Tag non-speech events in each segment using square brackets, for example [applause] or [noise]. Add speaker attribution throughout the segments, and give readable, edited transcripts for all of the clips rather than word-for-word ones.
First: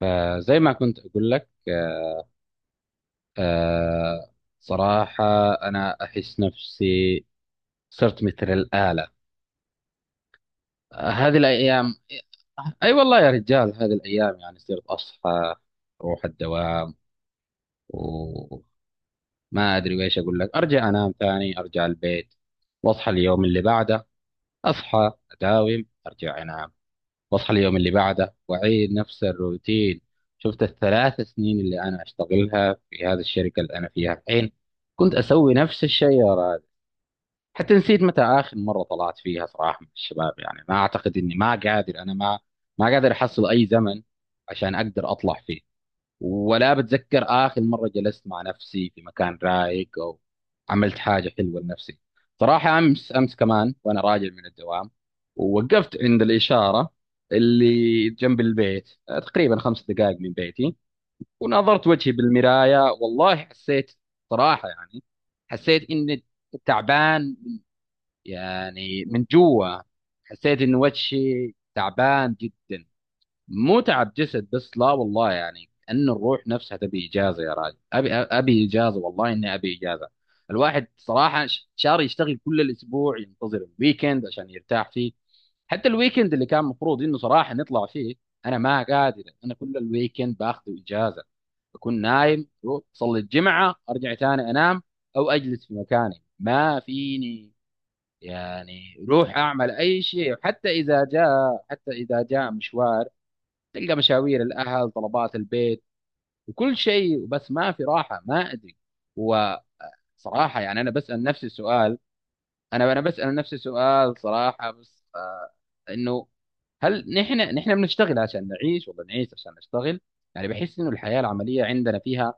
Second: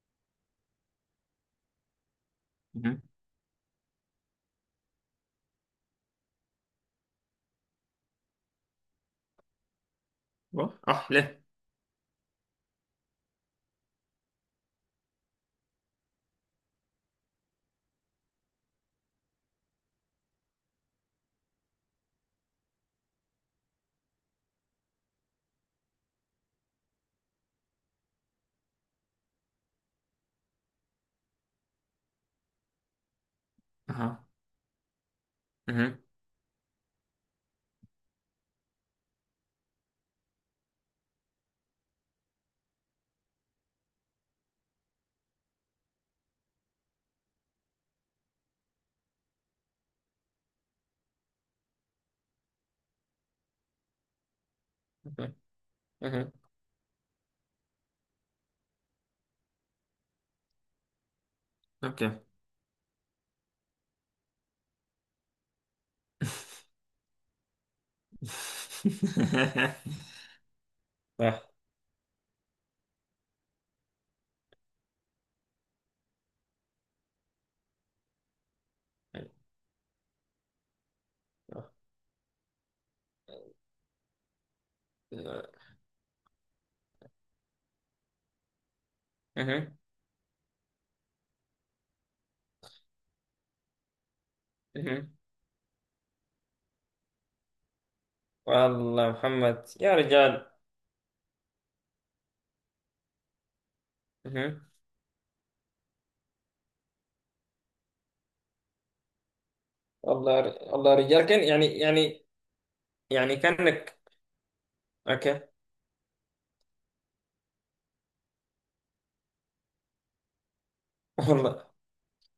Speaker 1: فزي ما كنت أقول لك آه
Speaker 2: Mhm.
Speaker 1: آه، صراحة، أنا أحس نفسي صرت مثل الآلة.
Speaker 2: What? Ach,
Speaker 1: هذه
Speaker 2: le.
Speaker 1: الأيام، أي والله يا رجال، هذه الأيام يعني صرت أصحى أروح الدوام، وما أدري وإيش أقول لك، أرجع أنام ثاني، أرجع البيت وأصحى اليوم اللي بعده، أصحى أداوم أرجع أنام، واصحى اليوم اللي بعده واعيد نفس الروتين. شفت الثلاث سنين اللي انا اشتغلها في هذه الشركه اللي انا فيها
Speaker 2: Aha.
Speaker 1: الحين، كنت اسوي نفس
Speaker 2: Mhm.
Speaker 1: الشيء يا راجل. حتى نسيت متى اخر مره طلعت فيها صراحه مع الشباب. يعني ما اعتقد اني ما قادر احصل اي زمن عشان اقدر اطلع فيه، ولا بتذكر آخر مرة جلست مع نفسي في مكان رايق أو عملت حاجة حلوة لنفسي. صراحة أمس كمان، وأنا راجع من الدوام،
Speaker 2: Okay.
Speaker 1: ووقفت عند
Speaker 2: Mhm.
Speaker 1: الإشارة اللي جنب البيت، تقريبا خمس دقائق من بيتي، ونظرت وجهي
Speaker 2: Okay.
Speaker 1: بالمراية، والله حسيت، صراحة يعني حسيت إني تعبان، يعني من جوا،
Speaker 2: [laughs]
Speaker 1: حسيت إن وجهي
Speaker 2: صح
Speaker 1: تعبان جدا. مو تعب جسد بس، لا والله، يعني ان الروح نفسها تبي اجازه. يا راجل، ابي اجازه، والله اني ابي اجازه. الواحد صراحه
Speaker 2: صح.
Speaker 1: شاري يشتغل كل الاسبوع، ينتظر الويكند عشان يرتاح فيه. حتى الويكند اللي كان مفروض انه صراحه نطلع فيه، انا ما قادر،
Speaker 2: مهم.
Speaker 1: كل الويكند باخذ اجازه، بكون نايم، أروح اصلي الجمعه ارجع تاني انام،
Speaker 2: مهم. [laughs]
Speaker 1: او اجلس في مكاني، ما فيني يعني
Speaker 2: والله
Speaker 1: روح
Speaker 2: محمد
Speaker 1: اعمل
Speaker 2: يا
Speaker 1: اي شيء.
Speaker 2: رجال.
Speaker 1: حتى اذا جاء مشوار، تلقى مشاوير
Speaker 2: مهم.
Speaker 1: الاهل، طلبات البيت، وكل شيء، بس ما في راحه. ما ادري، وصراحه
Speaker 2: والله
Speaker 1: يعني
Speaker 2: والله
Speaker 1: انا
Speaker 2: يا
Speaker 1: بسال
Speaker 2: رجال، كان
Speaker 1: نفسي
Speaker 2: يعني
Speaker 1: سؤال
Speaker 2: يعني
Speaker 1: انا انا بسال
Speaker 2: يعني
Speaker 1: نفسي
Speaker 2: كأنك.
Speaker 1: سؤال صراحه، بس
Speaker 2: اوكي.
Speaker 1: آه انه: هل نحن بنشتغل عشان نعيش، ولا نعيش عشان نشتغل؟ يعني بحس انه الحياه العمليه
Speaker 2: والله
Speaker 1: عندنا فيها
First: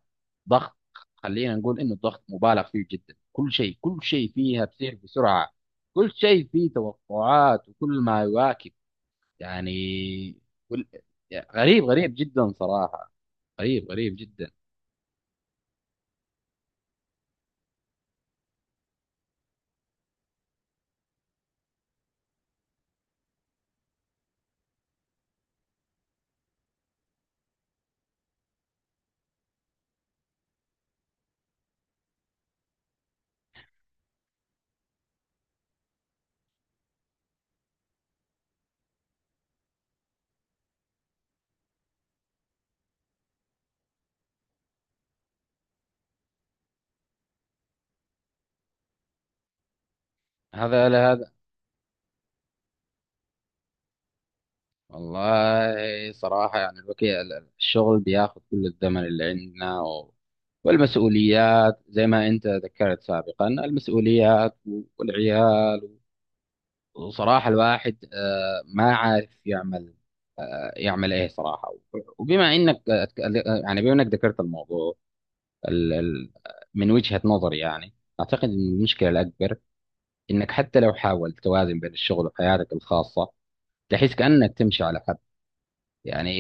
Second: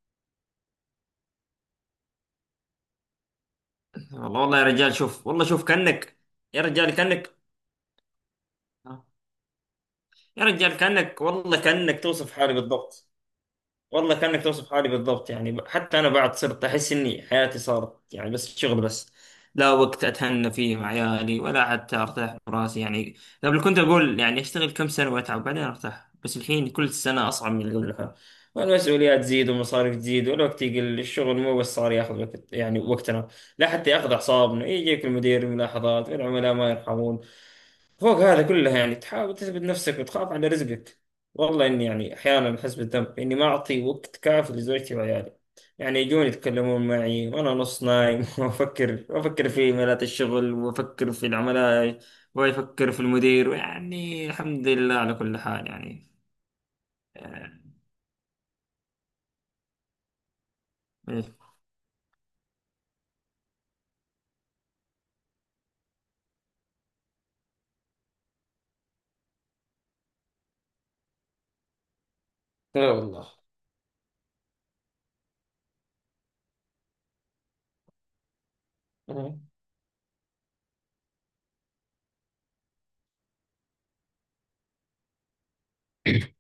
Speaker 1: ضغط. خلينا نقول انه الضغط مبالغ فيه جدا. كل شيء
Speaker 2: والله والله
Speaker 1: فيها
Speaker 2: يا
Speaker 1: بيصير
Speaker 2: رجال، شوف والله،
Speaker 1: بسرعه،
Speaker 2: شوف
Speaker 1: كل
Speaker 2: كأنك،
Speaker 1: شيء
Speaker 2: يا
Speaker 1: فيه
Speaker 2: رجال كأنك،
Speaker 1: توقعات، وكل ما يواكب يعني
Speaker 2: يا رجال
Speaker 1: وال-
Speaker 2: كأنك،
Speaker 1: يعني
Speaker 2: والله
Speaker 1: غريب
Speaker 2: كأنك
Speaker 1: غريب
Speaker 2: توصف
Speaker 1: جدا
Speaker 2: حالي بالضبط.
Speaker 1: صراحة، قريب
Speaker 2: والله
Speaker 1: قريب
Speaker 2: كأنك
Speaker 1: جدا.
Speaker 2: توصف حالي بالضبط يعني حتى أنا بعد صرت أحس إني حياتي صارت يعني بس شغل بس. لا وقت أتهنى فيه مع عيالي ولا حتى أرتاح براسي يعني. قبل كنت أقول يعني أشتغل كم سنة وأتعب بعدين أرتاح، بس الحين كل سنة أصعب من اللي قبلها، والمسؤوليات تزيد، والمصاريف تزيد، والوقت يقل. الشغل مو بس صار ياخذ وقت يعني وقتنا، لا حتى ياخذ أعصابنا. يجيك المدير ملاحظات والعملاء ما يرحمون. فوق هذا كله يعني تحاول تثبت نفسك وتخاف على رزقك. والله إني يعني أحيانا أحس بالذنب إني ما أعطي وقت كافي لزوجتي وعيالي. يعني يجون يتكلمون معي وأنا نص نايم [laughs] وأفكر في إيميلات الشغل،
Speaker 1: هذا لا،
Speaker 2: وأفكر في
Speaker 1: هذا
Speaker 2: العملاء، وأفكر في المدير، ويعني الحمد لله على
Speaker 1: والله
Speaker 2: كل حال يعني.
Speaker 1: صراحة. يعني
Speaker 2: آه،
Speaker 1: الشغل بياخذ كل الزمن اللي عندنا و...
Speaker 2: إيه.
Speaker 1: والمسؤوليات، زي ما أنت ذكرت سابقا، المسؤوليات والعيال، وصراحة الواحد ما عارف يعمل، يعمل إيه صراحة. وبما
Speaker 2: لا والله.
Speaker 1: يعني بما إنك ذكرت الموضوع، ال... ال- من وجهة نظري يعني أعتقد إن المشكلة
Speaker 2: آه،
Speaker 1: الأكبر إنك حتى لو حاولت توازن بين الشغل وحياتك الخاصة، تحس كأنك تمشي على، يعني،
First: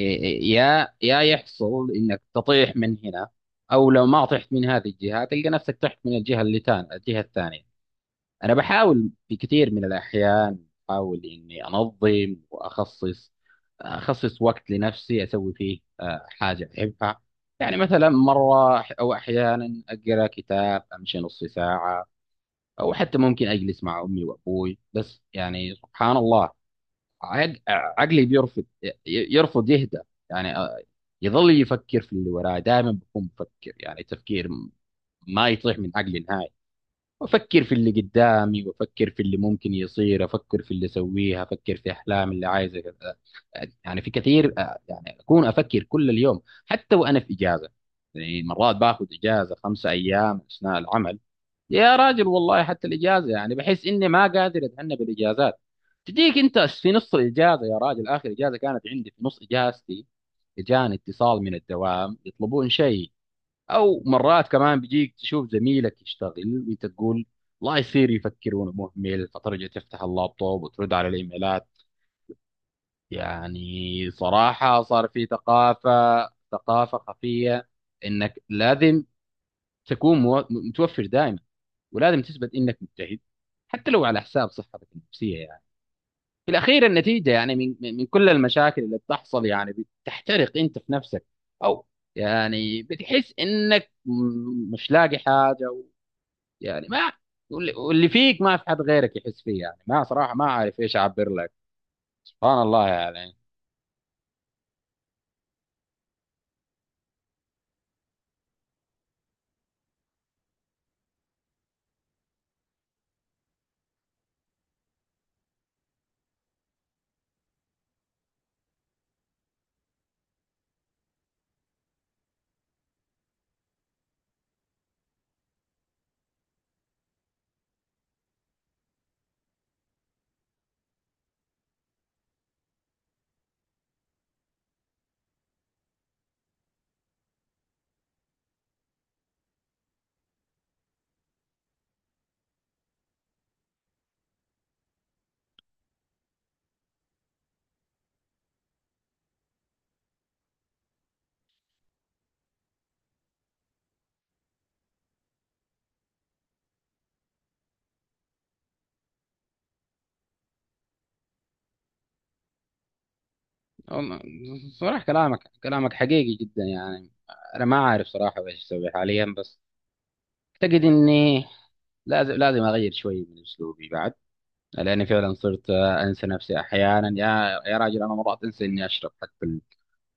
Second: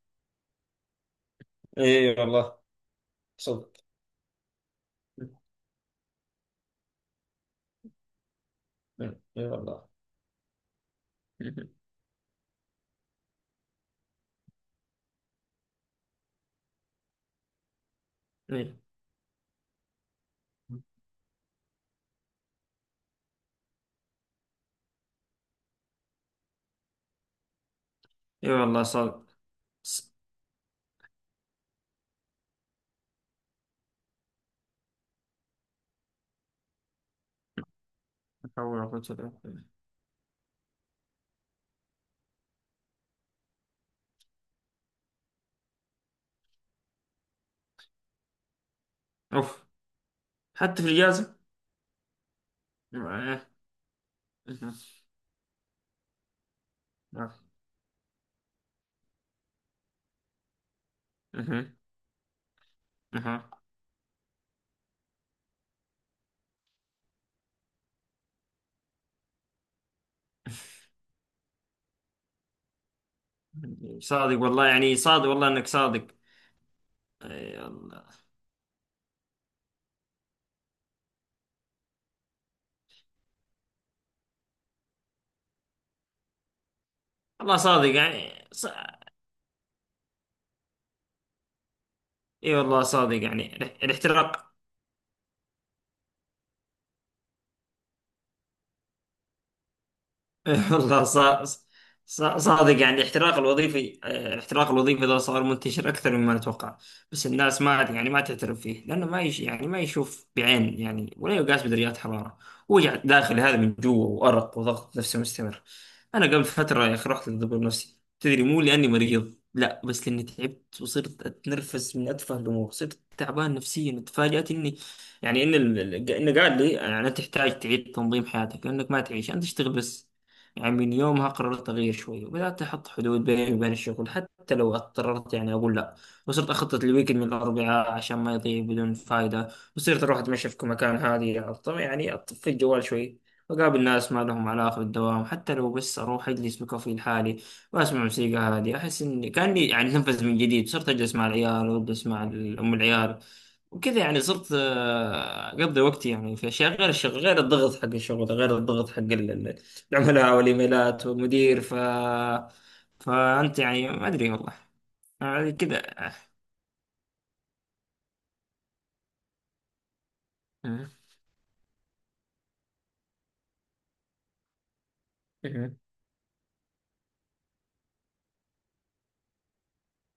Speaker 1: يا يحصل
Speaker 2: إيه
Speaker 1: انك
Speaker 2: والله
Speaker 1: تطيح من هنا،
Speaker 2: صدق.
Speaker 1: او لو ما طحت من هذه الجهه تلقى نفسك طحت من الجهه اللي تان الجهه الثانيه. انا بحاول
Speaker 2: إيه
Speaker 1: في
Speaker 2: إيه
Speaker 1: كثير من
Speaker 2: والله.
Speaker 1: الاحيان، بحاول اني
Speaker 2: [laughs]
Speaker 1: انظم واخصص وقت لنفسي، اسوي فيه حاجه احبها. يعني مثلا
Speaker 2: إيه
Speaker 1: مره او احيانا اقرا كتاب، امشي نص ساعه، او حتى ممكن اجلس مع امي وابوي. بس يعني سبحان الله، عقلي
Speaker 2: إيه
Speaker 1: بيرفض،
Speaker 2: والله صدق.
Speaker 1: يرفض يهدى، يعني يظل يفكر في اللي وراه، دائما بكون بفكر يعني تفكير، ما يطيح من عقلي نهائي، وافكر في اللي
Speaker 2: لا
Speaker 1: قدامي،
Speaker 2: حول ولا قوة
Speaker 1: وافكر في
Speaker 2: إلا
Speaker 1: اللي
Speaker 2: بالله.
Speaker 1: ممكن يصير، افكر في اللي اسويها، افكر في احلام اللي عايزه كذا. يعني في كثير يعني اكون افكر كل اليوم، حتى وانا في اجازه. يعني مرات باخذ اجازه
Speaker 2: أوف.
Speaker 1: خمسة ايام اثناء
Speaker 2: حتى في
Speaker 1: العمل،
Speaker 2: الإجازة.
Speaker 1: يا راجل والله حتى الاجازه
Speaker 2: أه،
Speaker 1: يعني بحس اني ما
Speaker 2: أه،
Speaker 1: قادر اتعنى بالاجازات. تجيك انت في نص الاجازه، يا راجل، اخر اجازه كانت عندي في نص اجازتي اجاني اتصال من
Speaker 2: أه،
Speaker 1: الدوام يطلبون شيء.
Speaker 2: أه.
Speaker 1: او مرات كمان بيجيك تشوف زميلك يشتغل وانت تقول، الله يصير يفكر وانا مهمل، فترجع تفتح اللابتوب وترد على الايميلات. يعني
Speaker 2: صادق والله
Speaker 1: صراحه
Speaker 2: يعني،
Speaker 1: صار
Speaker 2: صادق
Speaker 1: في
Speaker 2: والله انك
Speaker 1: ثقافه،
Speaker 2: صادق.
Speaker 1: ثقافه
Speaker 2: اي
Speaker 1: خفيه،
Speaker 2: والله.
Speaker 1: انك لازم تكون متوفر دائما، ولازم تثبت انك مجتهد، حتى لو على حساب صحتك النفسيه. يعني في الأخير النتيجة، يعني
Speaker 2: والله
Speaker 1: من
Speaker 2: صادق
Speaker 1: من من كل
Speaker 2: يعني
Speaker 1: المشاكل اللي بتحصل، يعني بتحترق أنت في نفسك، أو
Speaker 2: اي
Speaker 1: يعني
Speaker 2: والله صادق
Speaker 1: بتحس
Speaker 2: يعني
Speaker 1: إنك
Speaker 2: الاحتراق.
Speaker 1: مش لاقي حاجة يعني ما، واللي فيك ما في حد غيرك يحس فيه، يعني ما، صراحة ما
Speaker 2: [laughs]
Speaker 1: أعرف إيش
Speaker 2: والله
Speaker 1: أعبر لك. سبحان
Speaker 2: صادق
Speaker 1: الله
Speaker 2: يعني الاحتراق
Speaker 1: يعني
Speaker 2: الوظيفي، الاحتراق الوظيفي ده صار منتشر اكثر مما نتوقع. بس الناس ما يعني ما تعترف فيه، لانه ما يش يعني ما يشوف بعين يعني، ولا يقاس بدرجات حراره. وجع داخل، هذا من جوا، وارق وضغط نفسي مستمر. انا قبل فتره يا اخي رحت للدكتور نفسي، تدري، مو لاني مريض، لا، بس لاني تعبت وصرت اتنرفز من اتفه الامور، صرت تعبان نفسيا. تفاجأت اني يعني انه قال لي يعني انت تحتاج تعيد تنظيم حياتك لانك ما تعيش، انت تشتغل بس. يعني من يومها قررت أغير شوي، وبدأت أحط حدود بيني وبين الشغل، حتى لو اضطررت يعني أقول لا. وصرت أخطط الويكند من الأربعاء عشان ما يضيع بدون فايدة. وصرت أروح أتمشى في مكان هادي، يعني أطفي الجوال شوي. وأقابل ناس ما لهم علاقة بالدوام، حتى لو بس أروح أجلس بكوفي لحالي، وأسمع موسيقى هادية. أحس إني كأني يعني أتنفس من جديد. صرت أجلس مع العيال، وأجلس مع أم العيال وكذا. يعني صرت أقضي وقتي يعني في أشياء غير الشغل، غير الضغط حق الشغل، غير الضغط حق العملاء والايميلات ومدير. فانت يعني ما
Speaker 1: والله-
Speaker 2: ادري والله،
Speaker 1: صراحة، كلامك
Speaker 2: يعني كذا.
Speaker 1: كلامك حقيقي جدا. يعني أنا ما أعرف صراحة إيش أسوي حاليا، بس أعتقد
Speaker 2: مهم.
Speaker 1: إني لازم أغير شوي من أسلوبي بعد. لاني فعلا صرت
Speaker 2: مهم.
Speaker 1: انسى نفسي احيانا. يا راجل، انا مرات انسى اني اشرب حتى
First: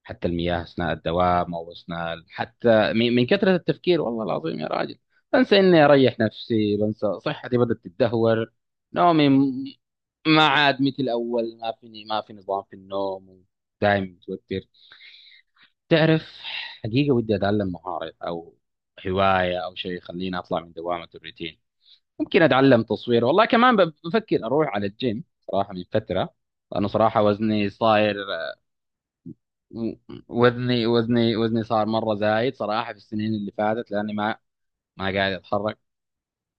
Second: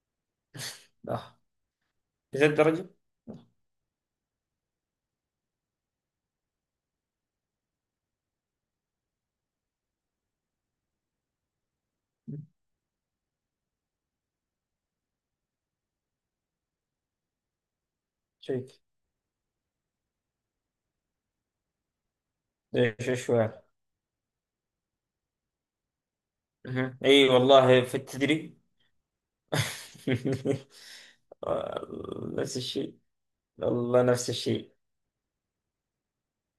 Speaker 1: حتى المياه اثناء
Speaker 2: اه،
Speaker 1: الدوام، او اثناء
Speaker 2: لذا الدرجة.
Speaker 1: حتى من كثره التفكير، والله العظيم يا راجل. بنسى اني اريح نفسي، بنسى صحتي بدات تتدهور، نومي ما عاد مثل الاول، ما فيني، ما في نظام في النوم، دائما متوتر. تعرف، حقيقه ودي اتعلم مهاره او
Speaker 2: شيك.
Speaker 1: هوايه او شيء يخليني اطلع من دوامه الروتين. ممكن اتعلم
Speaker 2: ايش
Speaker 1: تصوير،
Speaker 2: ايش
Speaker 1: والله
Speaker 2: يعني.
Speaker 1: كمان بفكر اروح على الجيم صراحه من فتره، لانه
Speaker 2: مهم.
Speaker 1: صراحه
Speaker 2: اي
Speaker 1: وزني
Speaker 2: والله، في،
Speaker 1: صاير،
Speaker 2: تدري.
Speaker 1: وزني صار مره
Speaker 2: [laughs]
Speaker 1: زايد
Speaker 2: نفس
Speaker 1: صراحه
Speaker 2: الشيء.
Speaker 1: في السنين اللي فاتت،
Speaker 2: والله
Speaker 1: لاني
Speaker 2: نفس
Speaker 1: ما،
Speaker 2: الشيء.
Speaker 1: ما قاعد اتحرك.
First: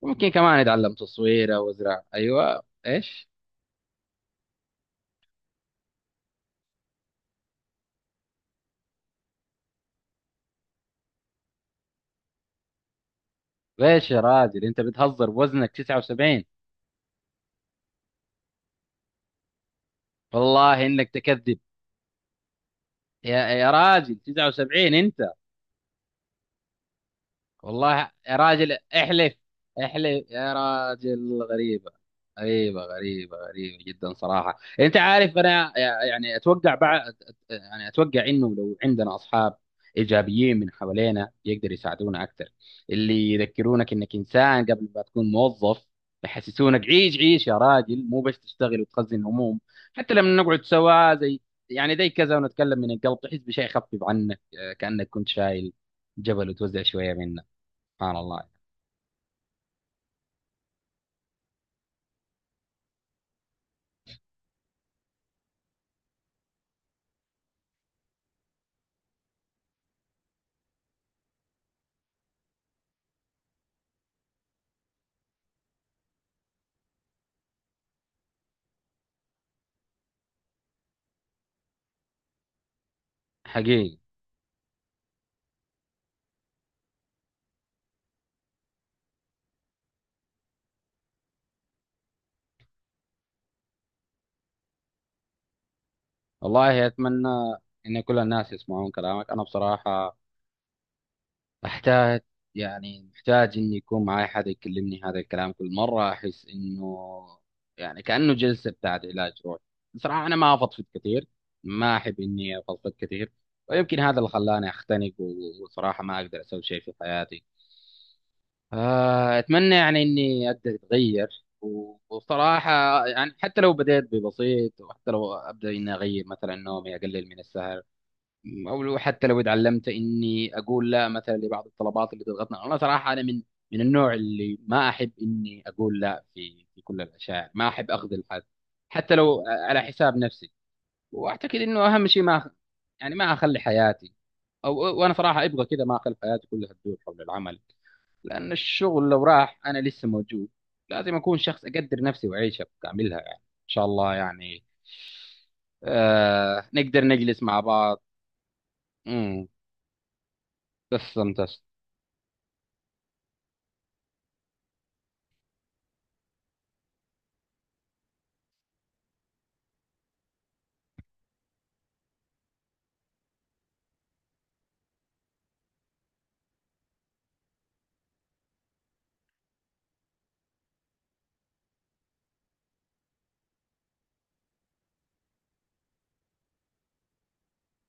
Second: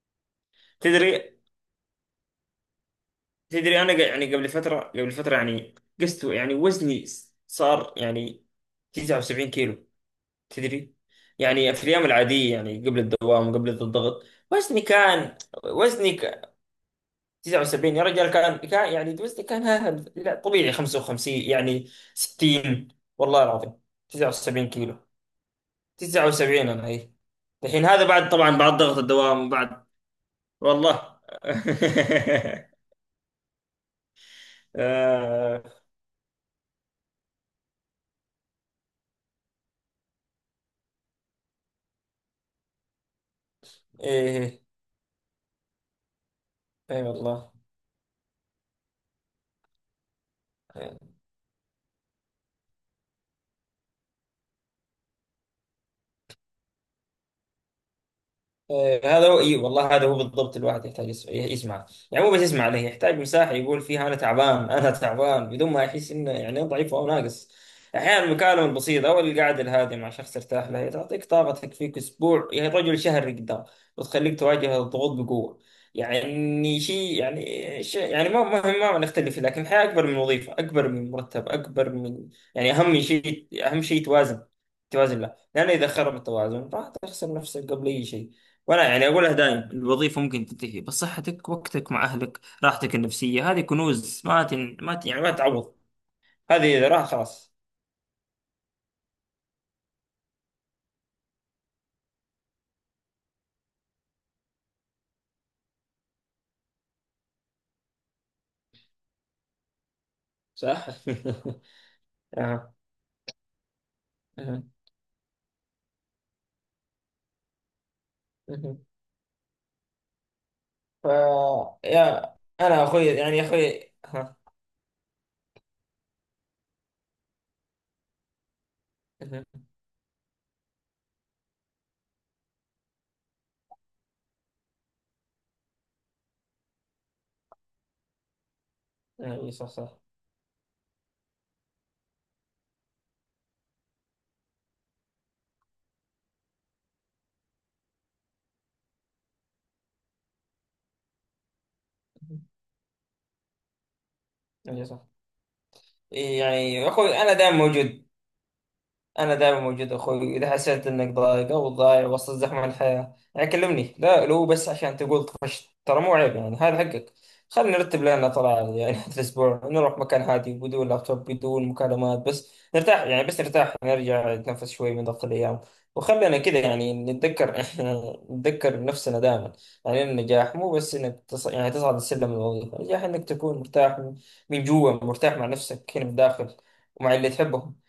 Speaker 1: ممكن كمان اتعلم
Speaker 2: تدري
Speaker 1: تصوير او ازرع. ايوه ايش،
Speaker 2: تدري انا يعني قبل فترة، قبل فترة، يعني قست يعني وزني، صار يعني 79 كيلو. تدري يعني في الأيام العادية يعني، قبل الدوام، قبل
Speaker 1: ليش يا
Speaker 2: الضغط،
Speaker 1: راجل، انت
Speaker 2: وزني
Speaker 1: بتهزر
Speaker 2: كان،
Speaker 1: بوزنك
Speaker 2: وزني
Speaker 1: 79؟
Speaker 2: ك- 79. يا رجال، كان يعني وزني كان، لا طبيعي
Speaker 1: والله انك
Speaker 2: 55
Speaker 1: تكذب.
Speaker 2: يعني 60. والله
Speaker 1: يا
Speaker 2: العظيم
Speaker 1: راجل،
Speaker 2: 79
Speaker 1: 79؟
Speaker 2: كيلو، 79 أنا، أي. الحين هذا
Speaker 1: والله
Speaker 2: بعد،
Speaker 1: يا
Speaker 2: طبعا بعد
Speaker 1: راجل
Speaker 2: ضغط
Speaker 1: احلف،
Speaker 2: الدوام بعد.
Speaker 1: احلف يا
Speaker 2: والله.
Speaker 1: راجل. غريبة،
Speaker 2: [laughs]
Speaker 1: غريبة غريبة جدا صراحة. انت عارف،
Speaker 2: آه،
Speaker 1: انا يعني اتوقع بعد، يعني اتوقع انه لو عندنا اصحاب ايجابيين من حوالينا يقدر يساعدونا اكثر، اللي يذكرونك انك
Speaker 2: إيه.
Speaker 1: انسان قبل ما تكون موظف، يحسسونك
Speaker 2: إي
Speaker 1: عيش، عيش
Speaker 2: والله.
Speaker 1: يا راجل، مو بس تشتغل وتخزن هموم. حتى لما نقعد سوا زي، يعني زي كذا، ونتكلم من القلب، تحس بشيء خفيف عنك، كأنك كنت شايل جبل وتوزع شوية منه. سبحان الله.
Speaker 2: هذا رأيي والله، هذا هو بالضبط. الواحد يحتاج يسمع، يعني مو بس يسمع عليه، يحتاج مساحة يقول فيها أنا تعبان، أنا تعبان بدون ما يحس إنه يعني ضعيف أو ناقص. أحيانا المكالمة البسيطة أو القعدة الهادئة مع شخص ترتاح له هي تعطيك طاقة تكفيك أسبوع، يعني رجل شهر قدام، وتخليك تواجه الضغوط بقوة. يعني شيء، يعني شيء يعني ما نختلف فيه، لكن الحياة أكبر من وظيفة، أكبر من مرتب، أكبر من، يعني أهم شيء، أهم
Speaker 1: حقيقي،
Speaker 2: شيء توازن، توازن له، لأن إذا خرب التوازن راح تخسر نفسك قبل أي شيء. وانا يعني اقولها دائم، الوظيفه ممكن تنتهي، بس صحتك، وقتك مع اهلك، راحتك النفسيه، هذه كنوز ما تن... ما ت... يعني ما تعوض. هذه
Speaker 1: والله
Speaker 2: اذا راحت
Speaker 1: أتمنى
Speaker 2: خلاص.
Speaker 1: إن كل الناس يسمعون كلامك. أنا بصراحة أحتاج، يعني محتاج إني يكون معي حد يكلمني هذا الكلام. كل مرة أحس إنه يعني كأنه جلسة بتاعت علاج روحي. بصراحة أنا ما أفضفض
Speaker 2: صح.
Speaker 1: كثير، ما أحب
Speaker 2: [laughs]
Speaker 1: إني
Speaker 2: آه.
Speaker 1: أفضفض كثير، ويمكن هذا اللي
Speaker 2: آه.
Speaker 1: خلاني أختنق، وصراحة ما أقدر أسوي شيء في حياتي. أتمنى يعني إني أقدر
Speaker 2: ف
Speaker 1: أتغير،
Speaker 2: يا
Speaker 1: وبصراحة
Speaker 2: انا اخوي
Speaker 1: يعني
Speaker 2: يعني، يا
Speaker 1: حتى لو
Speaker 2: اخوي،
Speaker 1: بدأت
Speaker 2: ها.
Speaker 1: ببسيط، وحتى لو أبدأ إني أغير مثلا نومي، أقلل من السهر، أو لو حتى لو اتعلمت إني أقول لا مثلا لبعض الطلبات اللي تضغطنا. أنا صراحة أنا من، من النوع اللي ما أحب إني أقول لا في كل الأشياء، ما أحب أخذل حد حتى لو
Speaker 2: اي صح
Speaker 1: على
Speaker 2: صح.
Speaker 1: حساب نفسي. وأعتقد إنه أهم شيء ما يعني ما أخلي حياتي، أو، وأنا صراحة أبغى كذا، ما أخلي حياتي كلها تدور حول العمل. لأن الشغل لو راح أنا لسه موجود، لازم أكون شخص أقدر نفسي وأعيشها بكاملها. يعني إن شاء الله يعني
Speaker 2: اي صح.
Speaker 1: آه
Speaker 2: يعني
Speaker 1: نقدر
Speaker 2: اخوي انا
Speaker 1: نجلس
Speaker 2: دائما
Speaker 1: مع بعض.
Speaker 2: موجود، أنا
Speaker 1: امم،
Speaker 2: دائما موجود أخوي، إذا حسيت
Speaker 1: بس
Speaker 2: إنك
Speaker 1: استمتعت.
Speaker 2: ضايق أو ضايع وسط زحمة الحياة يعني كلمني، لا لو بس عشان تقول طفشت، ترى مو عيب يعني، هذا حقك. خلينا نرتب لنا طلعة يعني [laughs] هذا الأسبوع، نروح مكان هادي بدون لابتوب، بدون مكالمات، بس نرتاح يعني، بس نرتاح نرجع، نتنفس شوي من ضغط الأيام، وخلينا كذا يعني نتذكر. [laughs] نتذكر نفسنا دائما. يعني النجاح مو بس إنك يعني تصعد السلم الوظيفي، النجاح إنك تكون مرتاح، من جوا، مرتاح مع نفسك هنا من الداخل، ومع اللي تحبهم.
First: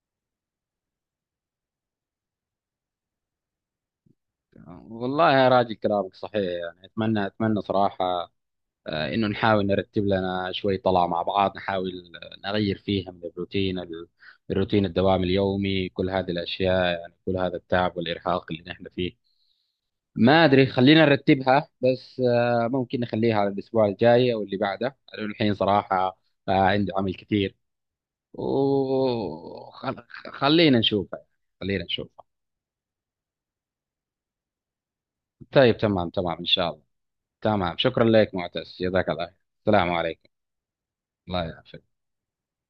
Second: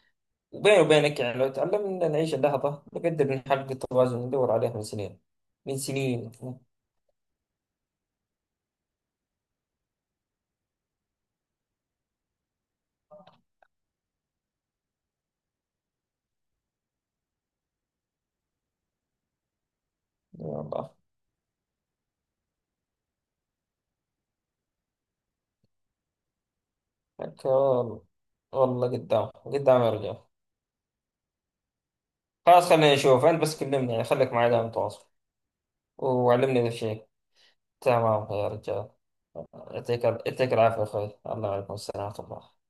Speaker 2: وبيني وبينك يعني لو تعلمنا نعيش اللحظة نقدر نحقق التوازن اللي ندور عليه من سنين،
Speaker 1: والله يا راجل
Speaker 2: من
Speaker 1: كلامك
Speaker 2: سنين.
Speaker 1: صحيح. يعني أتمنى، صراحة آه إنه نحاول نرتب لنا شوي طلعة مع بعض، نحاول نغير فيها من الروتين، الروتين الدوام اليومي، كل هذه الأشياء، يعني كل هذا التعب والإرهاق اللي نحن فيه. ما ادري،
Speaker 2: يلا.
Speaker 1: خلينا نرتبها بس ممكن نخليها على الاسبوع الجاي او اللي بعده، لانه الحين صراحه عندي عمل
Speaker 2: حتى
Speaker 1: كثير.
Speaker 2: والله. والله قدام قدام يرجع.
Speaker 1: وخلينا نشوفها، خلينا نشوفها.
Speaker 2: خلاص خلينا نشوف، أنت بس كلمني يعني، خليك معي دائما متواصل،
Speaker 1: طيب، تمام، ان
Speaker 2: وعلمني
Speaker 1: شاء
Speaker 2: إذا في
Speaker 1: الله.
Speaker 2: شيء.
Speaker 1: تمام، شكرا
Speaker 2: تمام
Speaker 1: لك
Speaker 2: يا
Speaker 1: معتز،
Speaker 2: رجال.
Speaker 1: جزاك الله خير. السلام
Speaker 2: يعطيك
Speaker 1: عليكم.
Speaker 2: يعطيك العافية يا أخوي،
Speaker 1: الله
Speaker 2: الله يعلمكم
Speaker 1: يعافيك.
Speaker 2: السلام ورحمة الله.